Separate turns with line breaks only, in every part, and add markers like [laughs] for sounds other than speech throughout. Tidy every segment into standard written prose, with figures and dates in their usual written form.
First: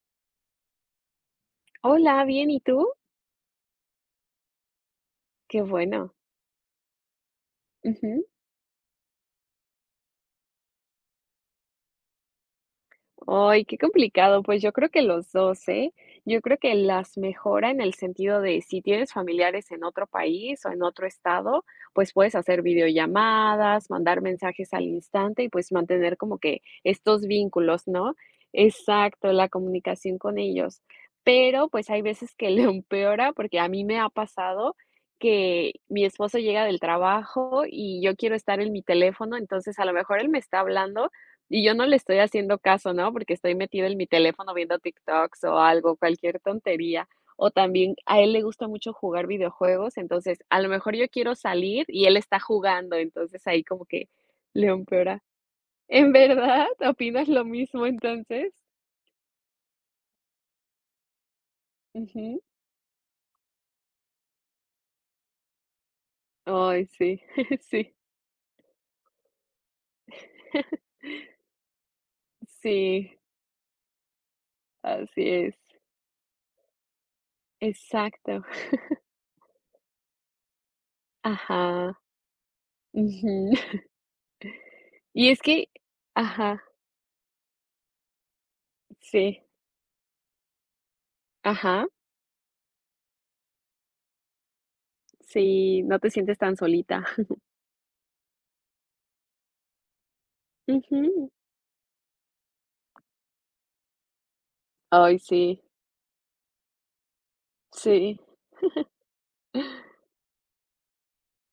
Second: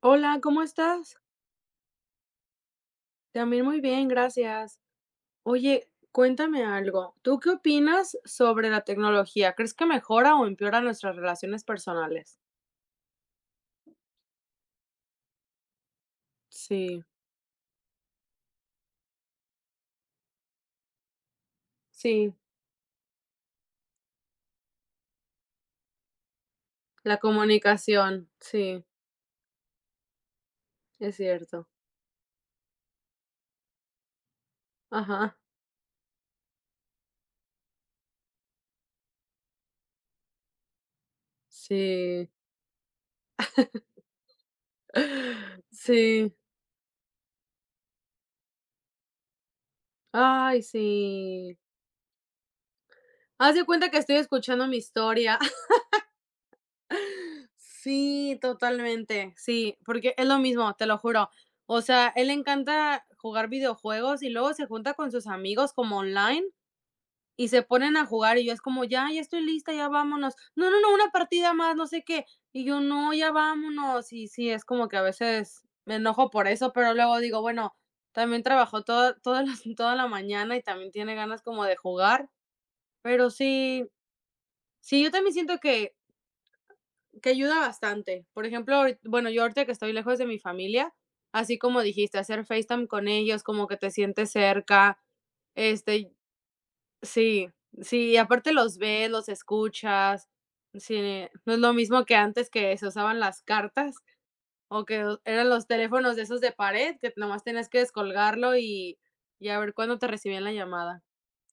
Hola, ¿cómo estás?
Hola, bien, ¿y tú?
También muy bien, gracias.
Qué
Oye,
bueno.
cuéntame algo. ¿Tú qué opinas
Ujú.
sobre la tecnología? ¿Crees que mejora o empeora nuestras relaciones personales?
Ay, qué complicado. Pues yo creo que los dos, ¿eh? Yo creo que
Sí,
las mejora en el sentido de si tienes familiares en otro país o en otro estado, pues puedes
sí,
hacer videollamadas, mandar mensajes al instante y pues mantener como que
la
estos vínculos, ¿no?
comunicación, sí,
Exacto, la comunicación con ellos.
es cierto.
Pero pues hay veces que le empeora porque a mí me ha pasado
Ajá,
que mi esposo llega del trabajo y yo quiero estar en mi teléfono, entonces a lo mejor él me está hablando y yo no le estoy
sí,
haciendo caso, ¿no? Porque estoy metida en mi teléfono viendo TikToks o
[laughs]
algo,
sí,
cualquier tontería. O también a él le gusta mucho jugar videojuegos, entonces a
ay,
lo mejor yo quiero
sí.
salir y él está jugando, entonces
Haz
ahí
de
como
cuenta que
que
estoy
le
escuchando mi
empeora.
historia.
¿En verdad? ¿Opinas lo mismo
Sí,
entonces?
totalmente, sí, porque es lo mismo, te lo juro. O sea, él le
Ujú.
encanta jugar videojuegos y luego se junta con sus amigos como online
Ay, sí,
y
[laughs]
se
sí.
ponen a jugar y yo es como, ya, ya estoy lista, ya vámonos. No, no, no, una partida más, no sé qué. Y yo, no,
Sí,
ya vámonos. Y sí, es como que a
así es.
veces me enojo por eso, pero luego digo, bueno, también
Exacto.
trabajó [laughs] toda la mañana y también tiene ganas como de
Ajá.
jugar. Pero
Ujú.
sí,
[laughs]
sí, yo
Y
también
es
siento
que
que
ajá,
que ayuda bastante. Por ejemplo, ahorit bueno,
sí,
yo ahorita que estoy lejos de mi familia, así como
ajá,
dijiste, hacer FaceTime con ellos, como que te sientes cerca,
sí, no te
este,
sientes tan solita.
sí, sí, y aparte los ves, los escuchas, sí,
Ujú.
no es lo mismo que antes que se usaban las cartas o que
Ay,
eran
sí,
los teléfonos de esos de pared, que nomás tenías que
sí,
descolgarlo y a ver cuándo te recibían la llamada.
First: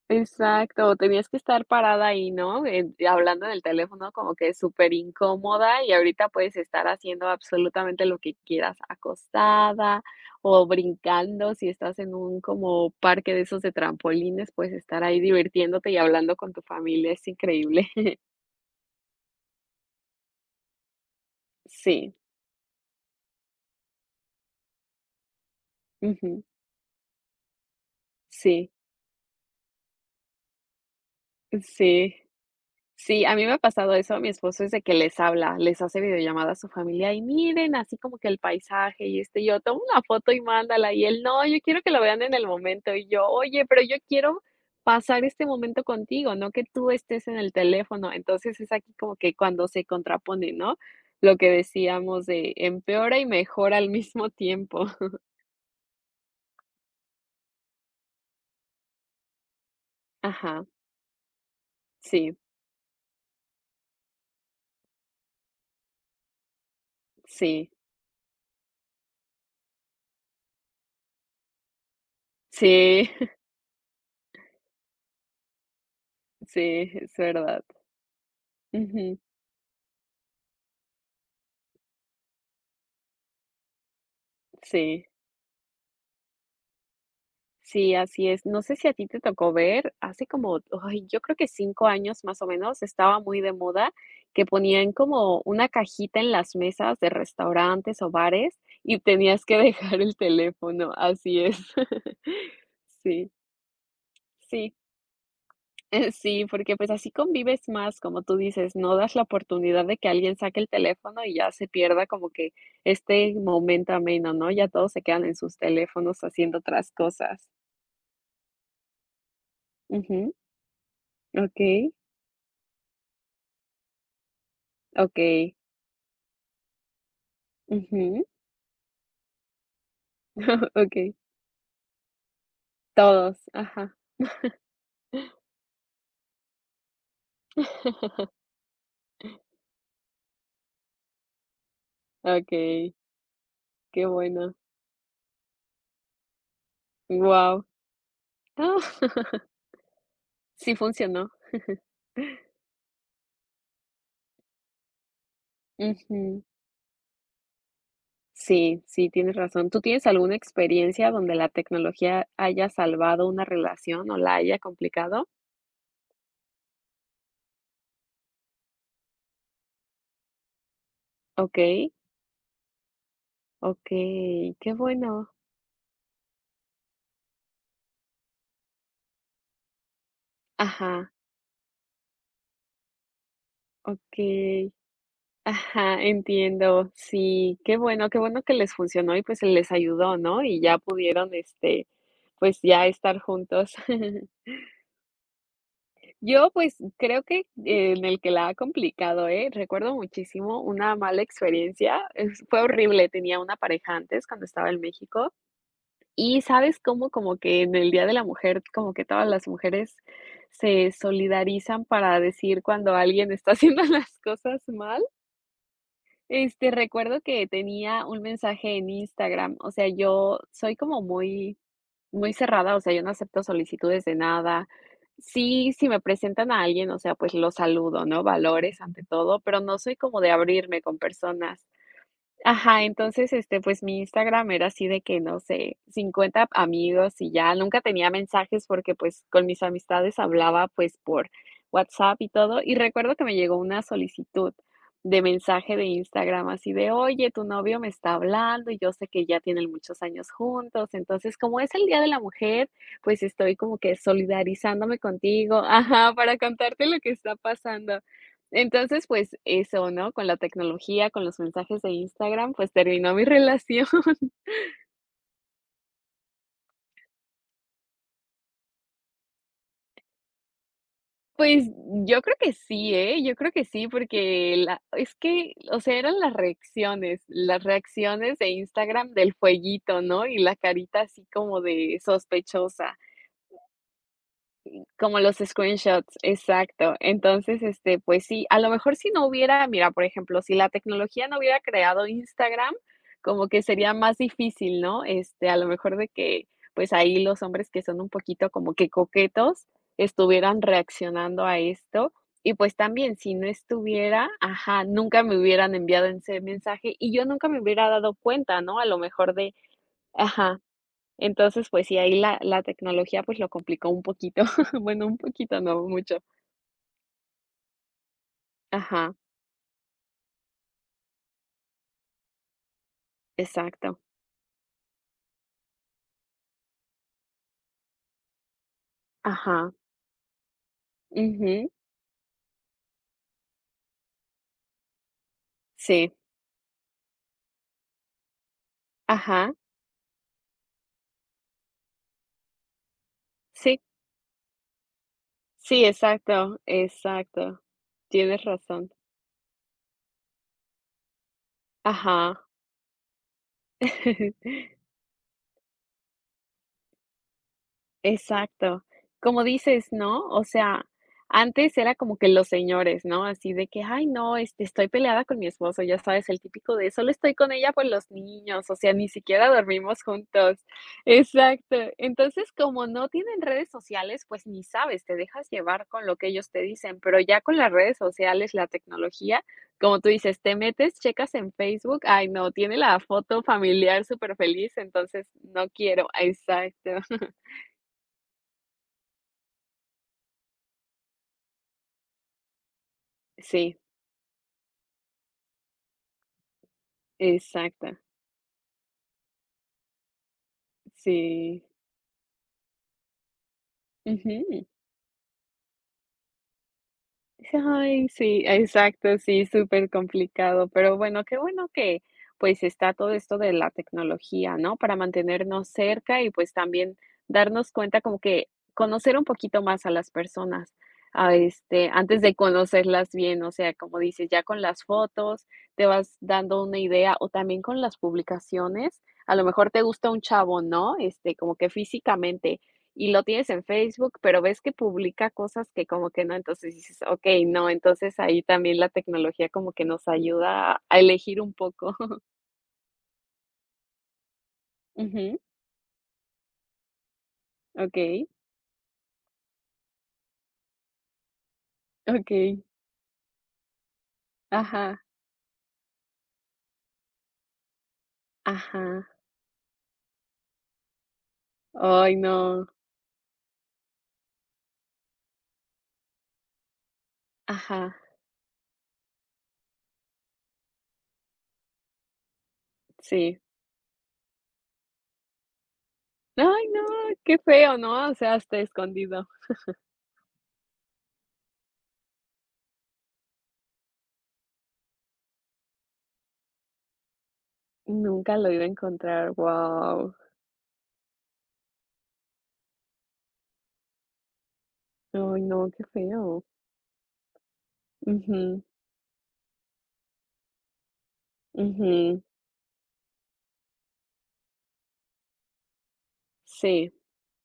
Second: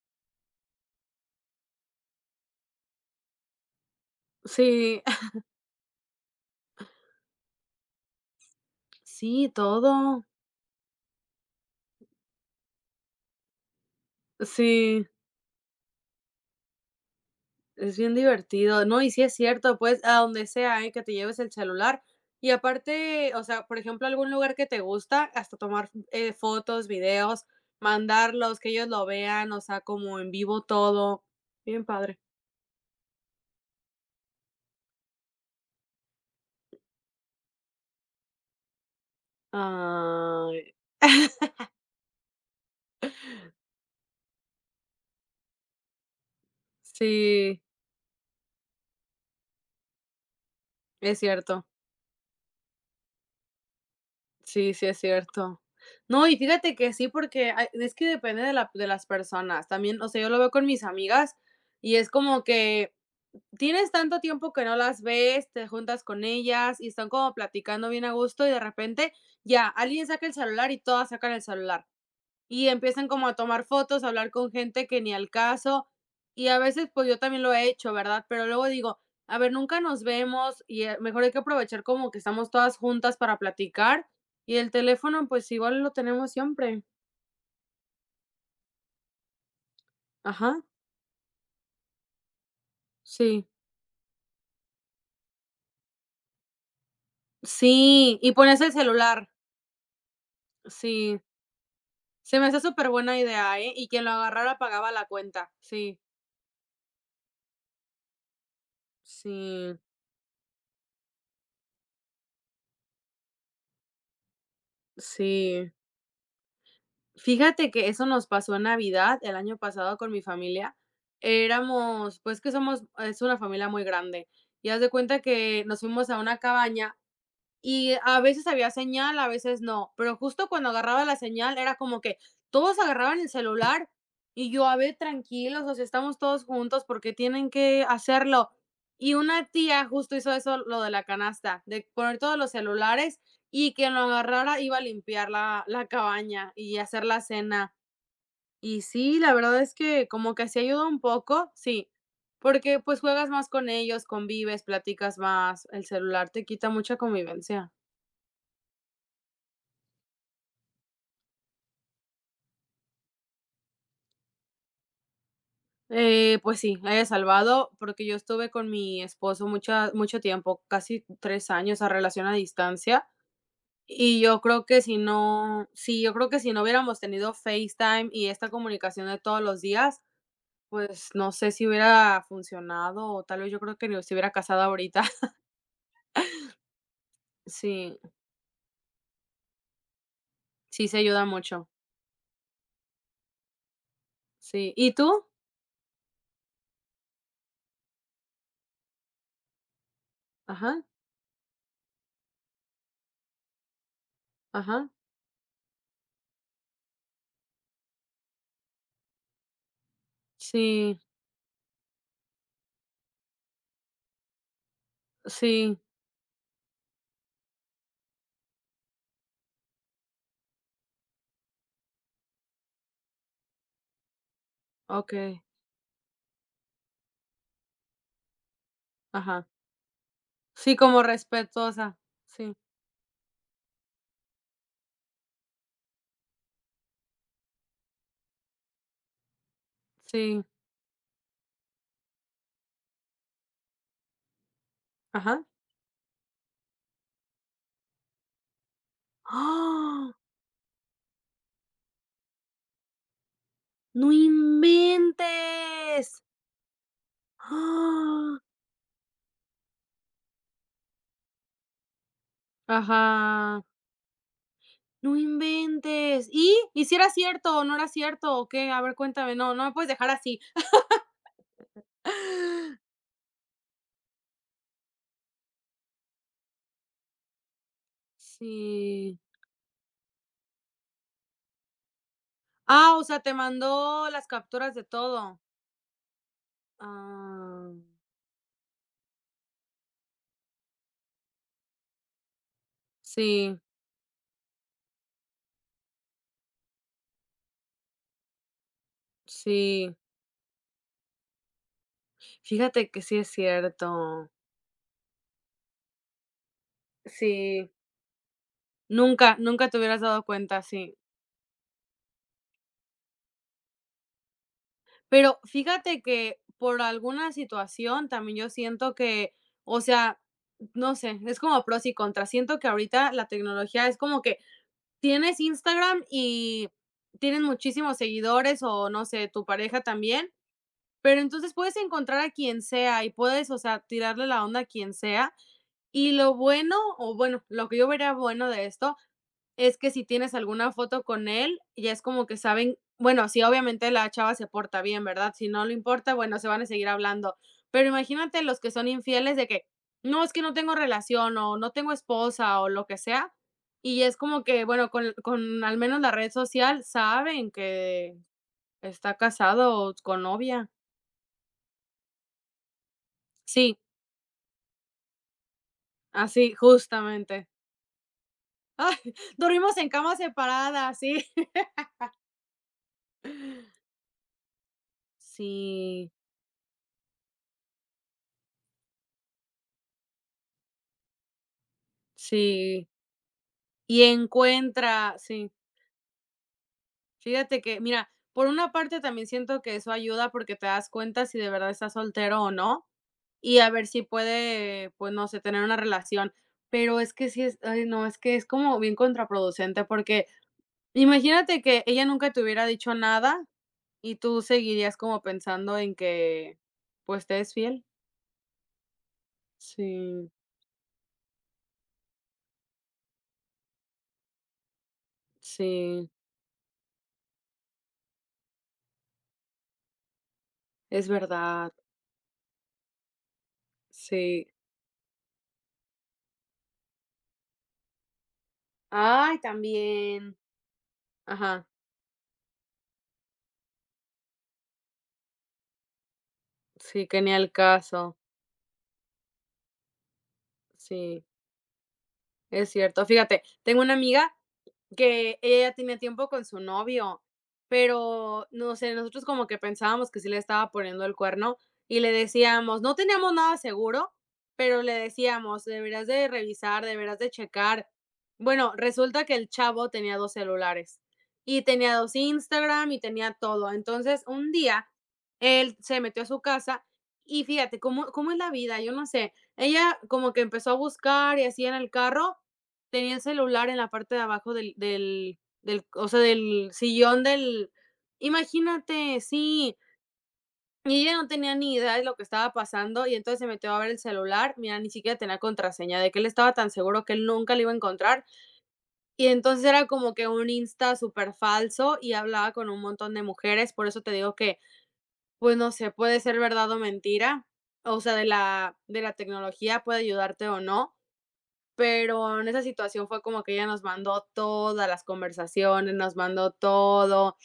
exacto. Tenías que estar parada ahí, ¿no? En hablando en el teléfono como que súper
Sí,
incómoda y ahorita puedes estar haciendo absolutamente lo que quieras,
[laughs] sí,
acostada
todo,
o brincando. Si estás en un como parque de esos de trampolines, puedes estar
sí.
ahí divirtiéndote y hablando con tu familia, es increíble.
Es bien
[laughs]
divertido, no, y sí es cierto, pues, a donde sea, ¿eh?, que te lleves el celular.
Sí,
Y aparte, o sea, por ejemplo, algún lugar que te gusta, hasta tomar,
ujú,
fotos, videos, mandarlos, que
sí,
ellos lo vean, o sea, como en vivo todo. Bien
sí.
padre.
Sí, a mí me ha pasado eso, mi esposo es de que les habla, les hace videollamada a su familia y miren así como que el paisaje y este, yo tomo una foto y
Ay.
mándala y él, no, yo
[laughs]
quiero que lo vean en el momento y yo, oye, pero yo quiero pasar este momento contigo, no que tú estés en el
Sí,
teléfono. Entonces es aquí como que cuando se contrapone, ¿no?
es
Lo que
cierto.
decíamos de empeora y mejora al mismo
Sí, sí
tiempo.
es
[laughs]
cierto. No, y fíjate que sí, porque hay es que depende de las personas. También, o sea, yo lo veo
Ajá,
con mis amigas y es
sí,
como que tienes tanto tiempo que no las ves, te juntas con ellas y están como
sí,
platicando bien a gusto y de repente ya alguien saca el celular y todas sacan el celular y empiezan
sí,
como
[laughs]
a tomar fotos, a hablar con gente que ni al caso y a veces
sí,
pues
es
yo también lo
verdad.
he hecho, ¿verdad? Pero luego digo,
Ujú,
a ver, nunca nos vemos y mejor hay que aprovechar como que estamos todas juntas para platicar y el
sí.
teléfono pues igual lo tenemos siempre.
Sí, así es. No sé si a ti te tocó ver, hace
Ajá,
como, ay, yo creo que 5 años más o menos, estaba muy
sí.
de moda que ponían como una cajita en las mesas de restaurantes o
Sí, y
bares
pones el
y
celular.
tenías que [laughs] dejar el teléfono,
Sí.
así es.
Se me hace
[laughs]
súper buena
Sí,
idea, ¿eh? Y quien lo agarrara
sí,
pagaba la cuenta. Sí,
[laughs] sí, porque pues así convives más, como tú dices, no das la
sí,
oportunidad de que alguien saque el teléfono y ya se pierda como que este momento ameno, ¿no? Ya todos se quedan en sus
sí.
teléfonos haciendo otras cosas.
Fíjate que eso nos pasó en Navidad el año pasado con mi
Ujú,
familia.
okey.
Éramos, pues que somos es una familia muy grande. Y haz de cuenta
Okey,
que nos fuimos a una cabaña. Y a
ujú,
veces había señal, a veces no, pero justo cuando
[laughs]
agarraba
okey,
la señal era como que todos agarraban el
todos,
celular
ajá.
y yo, a ver, tranquilos, o sea, estamos todos juntos porque tienen que
[laughs]
hacerlo. Y una tía justo hizo eso, lo de la canasta, de poner todos los
Okey,
celulares y quien lo
qué bueno,
agarrara iba a limpiar la cabaña y hacer la
guau.
cena.
Ah,
Y sí, la
[laughs]
verdad es que como que se
sí
ayuda un
funcionó.
poco, sí, porque pues juegas más con ellos, convives, platicas más, el celular
Ujú.
te quita mucha convivencia.
Sí, sí, tienes razón. ¿Tú tienes alguna experiencia donde la tecnología haya salvado una relación o la haya complicado?
Pues sí, El Salvado, porque yo estuve con mi esposo mucha mucho tiempo, casi 3 años, a
Okey,
relación a distancia, y yo
okey,
creo
qué
que si
bueno.
no sí, yo creo que si no hubiéramos tenido FaceTime y esta comunicación de todos los días, pues,
Ajá,
no sé si hubiera funcionado, o tal vez yo creo que ni se hubiera casado
okey.
ahorita. [laughs]
Ajá, entiendo. Sí,
Sí,
qué bueno que les funcionó y, pues, les ayudó, ¿no? Y ya
sí se ayuda
pudieron,
mucho.
este, pues, ya estar juntos. [laughs]
Sí, ¿y tú?
Yo, pues, creo que en el que la ha complicado, ¿eh? Recuerdo muchísimo
Ajá,
una mala experiencia, es fue horrible, tenía una pareja antes cuando estaba en
ajá.
México, y, ¿sabes cómo? Como que en el Día de la Mujer, como que todas las mujeres se
Sí,
solidarizan para decir cuando alguien está [laughs] haciendo las cosas mal.
sí,
Este, recuerdo que tenía un mensaje en Instagram, o sea, yo soy como muy, muy cerrada, o sea, yo no acepto solicitudes de nada.
okey,
Sí, si me presentan a alguien, o sea, pues lo saludo, ¿no? Valores ante todo,
ajá.
pero no soy como de
Sí,
abrirme con
como
personas.
respetuosa. Sí,
Ajá, entonces, este, pues, mi Instagram era así de que, no sé, 50 amigos y ya, nunca tenía mensajes porque, pues, con mis amistades
sí,
hablaba, pues, por WhatsApp y todo. Y recuerdo que me llegó una solicitud de
ajá.
mensaje de Instagram así de: "Oye, tu novio me está hablando y yo sé que ya tienen muchos
¡Ah!
años juntos, entonces, como es el Día de la Mujer, pues, estoy como que
¡No
solidarizándome contigo".
inventes!
Ajá, para contarte lo que está pasando.
¡Ah!
Entonces, pues eso, ¿no? Con la tecnología, con los mensajes de Instagram, pues terminó mi
Ajá.
relación. [laughs]
¡No inventes! ¿Y? ¿Y si era cierto o no era cierto o qué? A ver, cuéntame, no, no me puedes dejar así.
Pues yo creo que sí,
[gasps]
¿eh? Yo creo que sí, porque la es que, o sea, eran las reacciones de Instagram
Sí.
del fueguito, ¿no? Y la carita así como de sospechosa.
Ah, o sea, te mandó las capturas de
Como los
todo.
screenshots, exacto. Entonces,
Ah,
este, pues sí, a lo mejor si no hubiera, mira, por ejemplo, si la tecnología no hubiera creado Instagram, como
sí,
que sería más difícil, ¿no? Este, a lo mejor de que, pues ahí los hombres que son un poquito como que coquetos
sí.
estuvieran reaccionando a esto. Y pues
Fíjate que
también,
sí es
si no estuviera,
cierto.
ajá, nunca me hubieran enviado ese mensaje y yo nunca me
Sí.
hubiera dado cuenta, ¿no? A lo mejor
Nunca,
de,
nunca te hubieras dado
ajá.
cuenta, sí.
Entonces, pues sí, ahí la tecnología, pues, lo complicó un poquito. [laughs] Bueno, un
Pero
poquito, no
fíjate
mucho.
que por alguna situación también yo siento
Ajá,
que, o sea, no sé, es como pros y contras. Siento que ahorita la tecnología es
exacto.
como que tienes Instagram y tienes muchísimos seguidores o no sé, tu
Ajá,
pareja también, pero entonces
ujú,
puedes encontrar a quien sea y puedes, o sea, tirarle la onda a quien sea. Y
sí,
lo bueno, o bueno, lo que yo vería bueno de esto,
ajá,
es que si tienes alguna foto con él, ya es como que saben, bueno, sí,
sí,
obviamente la chava se porta bien, ¿verdad? Si no le
sí,
importa, bueno, se
exacto,
van a seguir hablando.
exacto.
Pero imagínate
Tienes
los que son
razón.
infieles de que, no, es que no tengo relación o no tengo
Ajá.
esposa o lo que sea. Y es como
[laughs]
que, bueno, con al menos la red social saben que
Exacto.
está
Como dices,
casado o con
¿no? O
novia.
sea, antes era como que los señores, ¿no? Así de
Sí,
que, ay, no, este, estoy peleada con mi esposo, ya sabes, el
así,
típico de solo estoy
justamente.
con ella por los niños, o sea, ni
[laughs]
siquiera
Dormimos en
dormimos
camas
juntos.
separadas, sí.
Exacto. Entonces, como no tienen redes sociales, pues ni sabes, te dejas llevar con
Sí,
lo que ellos te dicen, pero ya con las redes sociales, la tecnología, como tú dices, te metes, checas en Facebook, ay, no, tiene
sí,
la foto
y
familiar súper feliz,
encuentra,
entonces
sí.
no quiero. Exacto. [laughs]
Fíjate que, mira, por una parte también siento que eso ayuda porque te das cuenta si de verdad estás soltero o no, y a
Sí.
ver si puede, pues, no sé, tener una relación. Pero es que sí es ay,
Exacto,
no, es que es como bien contraproducente, porque imagínate
sí.
que ella nunca te hubiera dicho nada y tú
Ujú.
seguirías como pensando en que, pues, te es fiel.
Ay, sí, exacto, sí, súper
Sí,
complicado. Pero bueno, qué bueno que, pues, está todo esto de la tecnología, ¿no? Para mantenernos
sí,
cerca y, pues, también darnos cuenta como que conocer un poquito más a las personas,
es
a
verdad,
este, antes de conocerlas bien, o sea, como dices, ya
sí.
con las fotos te vas dando una idea o también con las publicaciones, a
Ay,
lo mejor te gusta un
también.
chavo, ¿no? Este, como
Ajá,
que físicamente, y lo tienes en Facebook, pero ves que publica cosas que como que no, entonces dices:
sí, que ni
"Okey,
al
no",
caso,
entonces ahí también la tecnología como que nos ayuda a
sí,
elegir un poco. [laughs]
es cierto. Fíjate, tengo una amiga
Ujú,
que ella ya tenía tiempo con su novio,
okey,
pero, no sé, nosotros como que pensábamos que sí le estaba poniendo el cuerno y le
okey.
decíamos, no teníamos nada seguro, pero le
Ajá,
decíamos: deberás de revisar, deberás de checar". Bueno,
ajá.
resulta que el chavo tenía 2 celulares, y tenía
Ay,
2
no.
Instagram y tenía todo. Entonces, un día, él se metió a su casa y fíjate
Ajá,
cómo es la vida, yo no sé. Ella como que empezó a buscar y así en el carro. Tenía el
sí.
celular en la parte de abajo del, o sea,
Ay,
del
no,
sillón
qué
del
feo, ¿no? O sea, hasta
imagínate,
escondido.
sí. Y ella no tenía ni idea de lo que estaba pasando, y entonces se metió a ver el celular. Mira, ni siquiera tenía contraseña, de que él estaba tan seguro que él nunca le iba a encontrar.
Nunca lo iba a
Y
encontrar,
entonces era
wow.
como que un Insta súper falso y hablaba con un montón de mujeres. Por eso te digo que,
Ay,
pues, no
no, qué
sé, puede ser
feo.
verdad o mentira. O sea, de
Ujú,
la de la tecnología puede ayudarte o no,
ujú,
pero en esa situación fue como que ella nos mandó todas las conversaciones, nos mandó
sí.
todo,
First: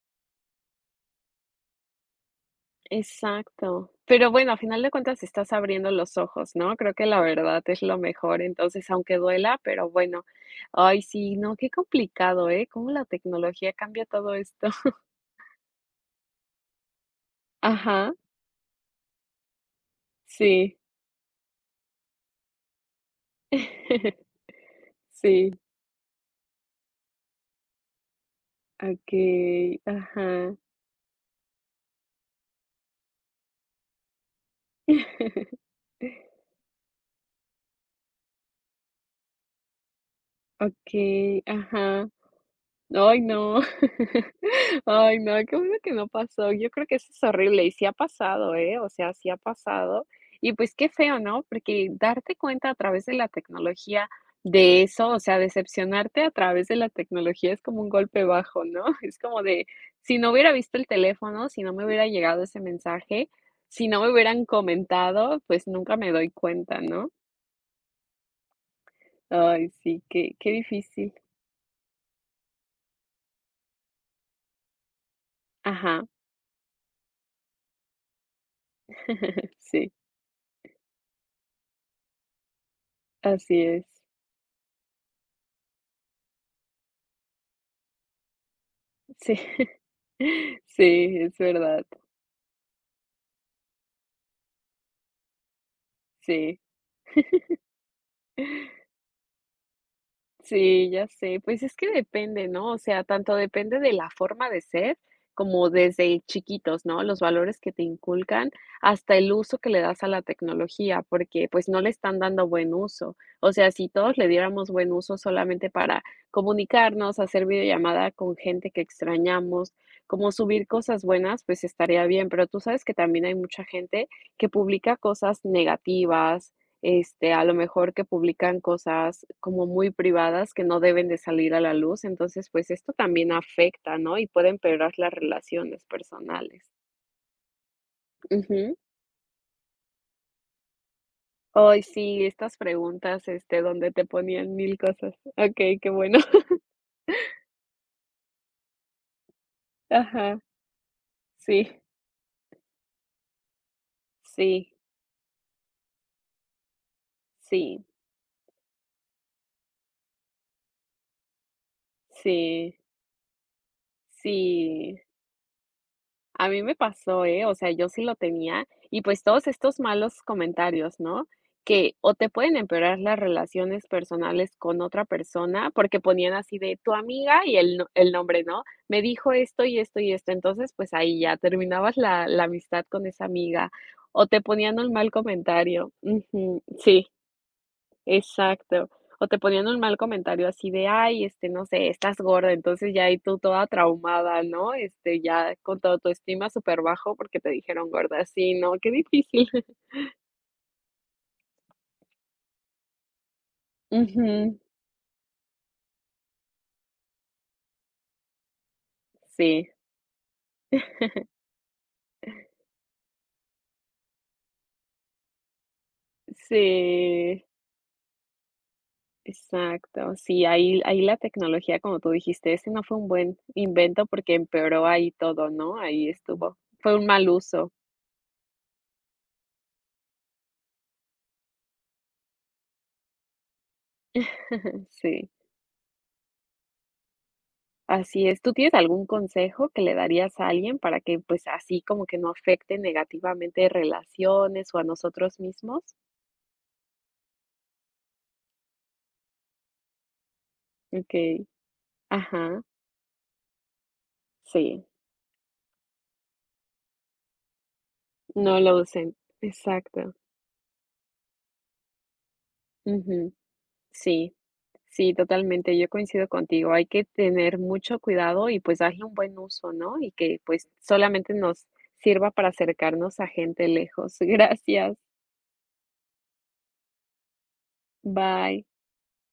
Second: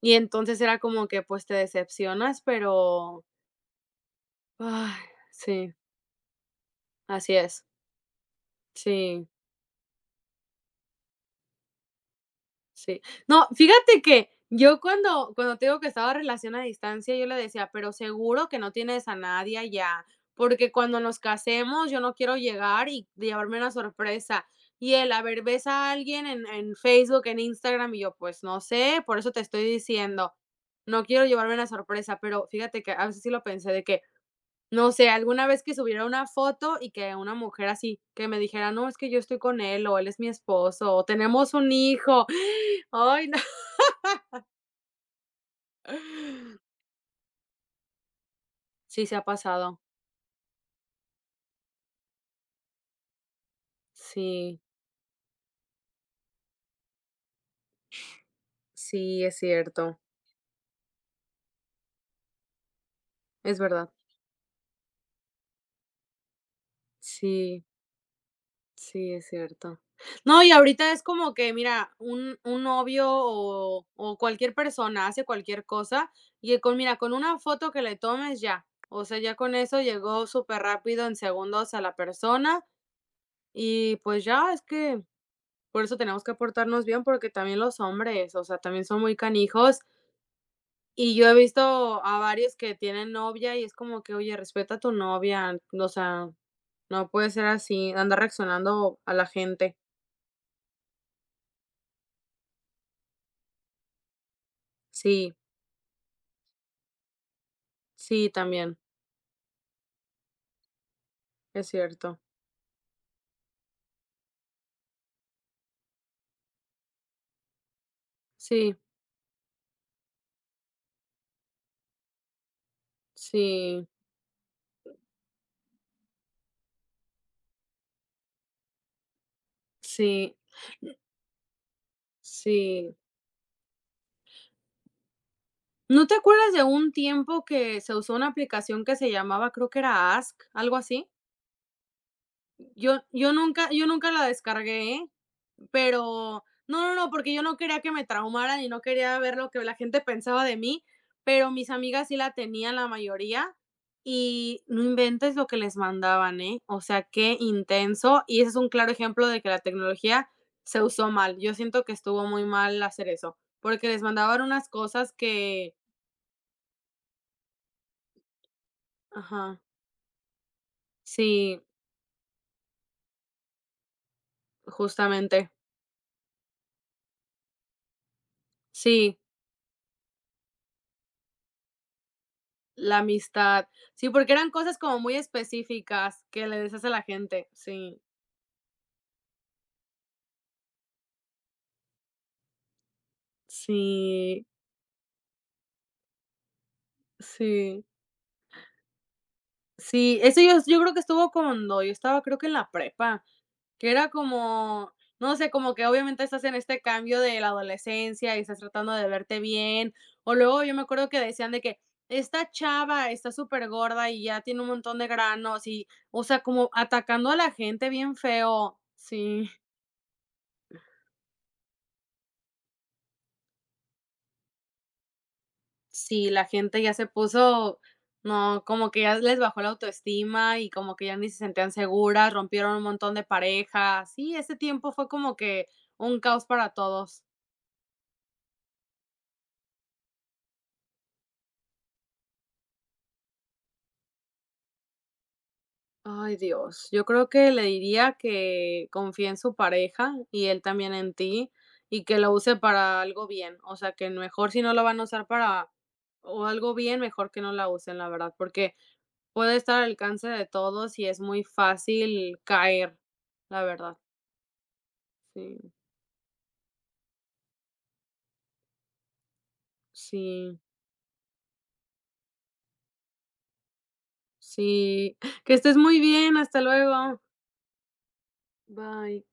y entonces era como que, pues, te decepcionas, pero,
Exacto. Pero bueno, a final de
ay,
cuentas estás
sí,
abriendo los ojos, ¿no? Creo que la
así
verdad
es,
es lo mejor. Entonces, aunque
sí.
duela, pero bueno. Ay, sí, no, qué complicado, ¿eh? Cómo
Sí.
la
No,
tecnología
fíjate
cambia
que
todo esto.
yo
[laughs]
cuando te digo que estaba relación a distancia, yo le decía: "Pero
Ajá,
seguro que no tienes a nadie allá, porque
sí.
cuando nos casemos yo no quiero llegar y llevarme una
[laughs]
sorpresa". Y él: "A ver,
Sí,
¿ves a alguien en Facebook, en Instagram?". Y yo: "Pues no sé, por eso te estoy
okey,
diciendo,
ajá.
no quiero llevarme una sorpresa". Pero fíjate que a veces sí lo pensé de que, no sé, alguna vez
[laughs]
que subiera una foto y que una mujer así, que me dijera: "No, es que yo estoy con él", o "Él es mi esposo", o
Okey,
"Tenemos un
ajá.
hijo". [gasps]
Ay,
Ay, no.
no. [laughs] Ay, no, qué bueno que no pasó. Yo
[laughs]
creo que eso es horrible y sí ha pasado, ¿eh? O
Sí,
sea,
se ha
sí ha
pasado.
pasado. Y pues qué feo, ¿no? Porque darte cuenta a través de la tecnología
Sí,
de eso, o sea, decepcionarte a través de la tecnología es como un golpe bajo, ¿no? [laughs] Es
sí, es
como de,
cierto.
si no hubiera visto el teléfono, si no me hubiera llegado ese mensaje,
Es
si
verdad.
no me hubieran comentado, pues nunca me doy cuenta, ¿no?
Sí, sí, es
Ay,
cierto.
sí, qué,
No,
qué
y ahorita es
difícil.
como que, mira, un novio o cualquier persona hace cualquier
Ajá,
cosa, y con mira, con una foto que le tomes ya. O sea, ya
[laughs]
con eso
sí,
llegó súper rápido en segundos a la persona.
así es.
Y pues ya, es que por eso tenemos que portarnos bien, porque también los hombres, o sea, también son muy
Sí. [laughs]
canijos. Y
Sí,
yo he
es verdad.
visto a varios que tienen novia y es como que, oye, respeta a tu novia, o sea,
Sí,
no puede ser así, andar reaccionando a la gente.
sí, ya sé. Pues es que depende, ¿no? O sea, tanto depende de la forma de ser,
Sí,
como desde chiquitos, ¿no? Los valores que te
sí,
inculcan,
también,
hasta el uso que le das a la tecnología, porque pues
es
no le están
cierto.
dando buen uso. O sea, si todos le diéramos buen uso solamente para comunicarnos, hacer videollamada con gente
Sí,
que extrañamos, como subir cosas buenas, pues estaría bien. Pero tú sabes que también hay mucha
sí,
gente que publica cosas negativas este, a lo mejor que publican cosas como muy
sí,
privadas que no deben de salir a la luz. Entonces, pues esto
sí.
también afecta, ¿no? Y puede empeorar las relaciones
¿No te acuerdas de
personales.
un tiempo que se usó una
Ujú.
aplicación que se llamaba, creo que era Ask, algo así?
Ay, sí, estas
Yo
preguntas,
yo
este,
nunca yo
donde te
nunca la
ponían mil
descargué, ¿eh?
cosas. Okey, qué bueno.
Pero
[laughs]
no, no, no, porque yo no quería que me traumaran y no quería ver lo que la gente
Ajá,
pensaba de mí, pero mis
sí,
amigas sí la tenían la mayoría, y
sí,
no inventes lo que les mandaban, ¿eh? O sea, qué
sí,
intenso, y ese es un claro ejemplo de que la tecnología se usó mal. Yo siento que estuvo muy
sí,
mal hacer eso, porque les mandaban unas
sí.
cosas que
A mí me pasó, ¿eh? O sea, yo sí lo tenía y pues todos
ajá,
estos malos comentarios, ¿no?
sí,
Que o te pueden empeorar las relaciones personales con otra
justamente.
persona, porque ponían así de tu amiga y el nombre, ¿no? Me
Sí.
dijo esto y esto y esto, entonces pues ahí ya terminabas la amistad
La
con esa
amistad.
amiga
Sí,
o
porque
te
eran cosas
ponían un
como
mal
muy
comentario.
específicas que le
Ujú,
decías a la
sí.
gente. Sí,
Exacto. O te ponían un mal comentario así de: "Ay, este, no sé, estás gorda", entonces ya ahí tú toda traumada,
sí,
¿no? Este, ya con toda tu estima autoestima bajo porque te
sí,
dijeron gorda. Sí, no, qué difícil. [laughs]
sí. Eso yo creo que estuvo cuando yo estaba, creo que en la prepa, que era
Ujú.
como, no sé, como que obviamente estás en este cambio de la adolescencia y estás tratando de verte
Sí.
bien. O luego yo me acuerdo que decían de que esta chava está súper gorda y ya tiene un montón de granos y, o sea, como atacando a
Sí,
la gente bien feo. Sí.
exacto. Sí, ahí la tecnología, como tú dijiste, ese no fue un buen invento porque empeoró ahí todo, ¿no? Ahí
Sí, la
estuvo.
gente ya
Fue un
se
mal uso.
puso, no, como que ya les bajó la autoestima y como que ya ni se sentían seguras, rompieron un montón de parejas. Sí, ese
[laughs]
tiempo fue
Sí.
como que un caos para todos.
Así es, ¿tú tienes algún consejo que le darías a alguien para que, pues, así como que no afecte negativamente relaciones o a nosotros mismos?
Ay, Dios, yo creo que le diría que confíe en su pareja y él también en
Okey,
ti y que lo use
ajá,
para algo bien. O sea, que mejor si no lo
sí,
van a usar para o algo bien, mejor que no la usen, la verdad,
no lo
porque
usen,
puede estar al
exacto,
alcance de todos y es muy fácil caer,
ujú,
la verdad.
sí, sí,
Sí.
totalmente, yo coincido contigo, hay que tener mucho cuidado y, pues, darle un buen uso, ¿no? Y que,
Sí,
pues, solamente nos sirva para acercarnos a gente lejos. [laughs] Gracias,
sí. Que estés muy bien, hasta luego.
bye.
Bye.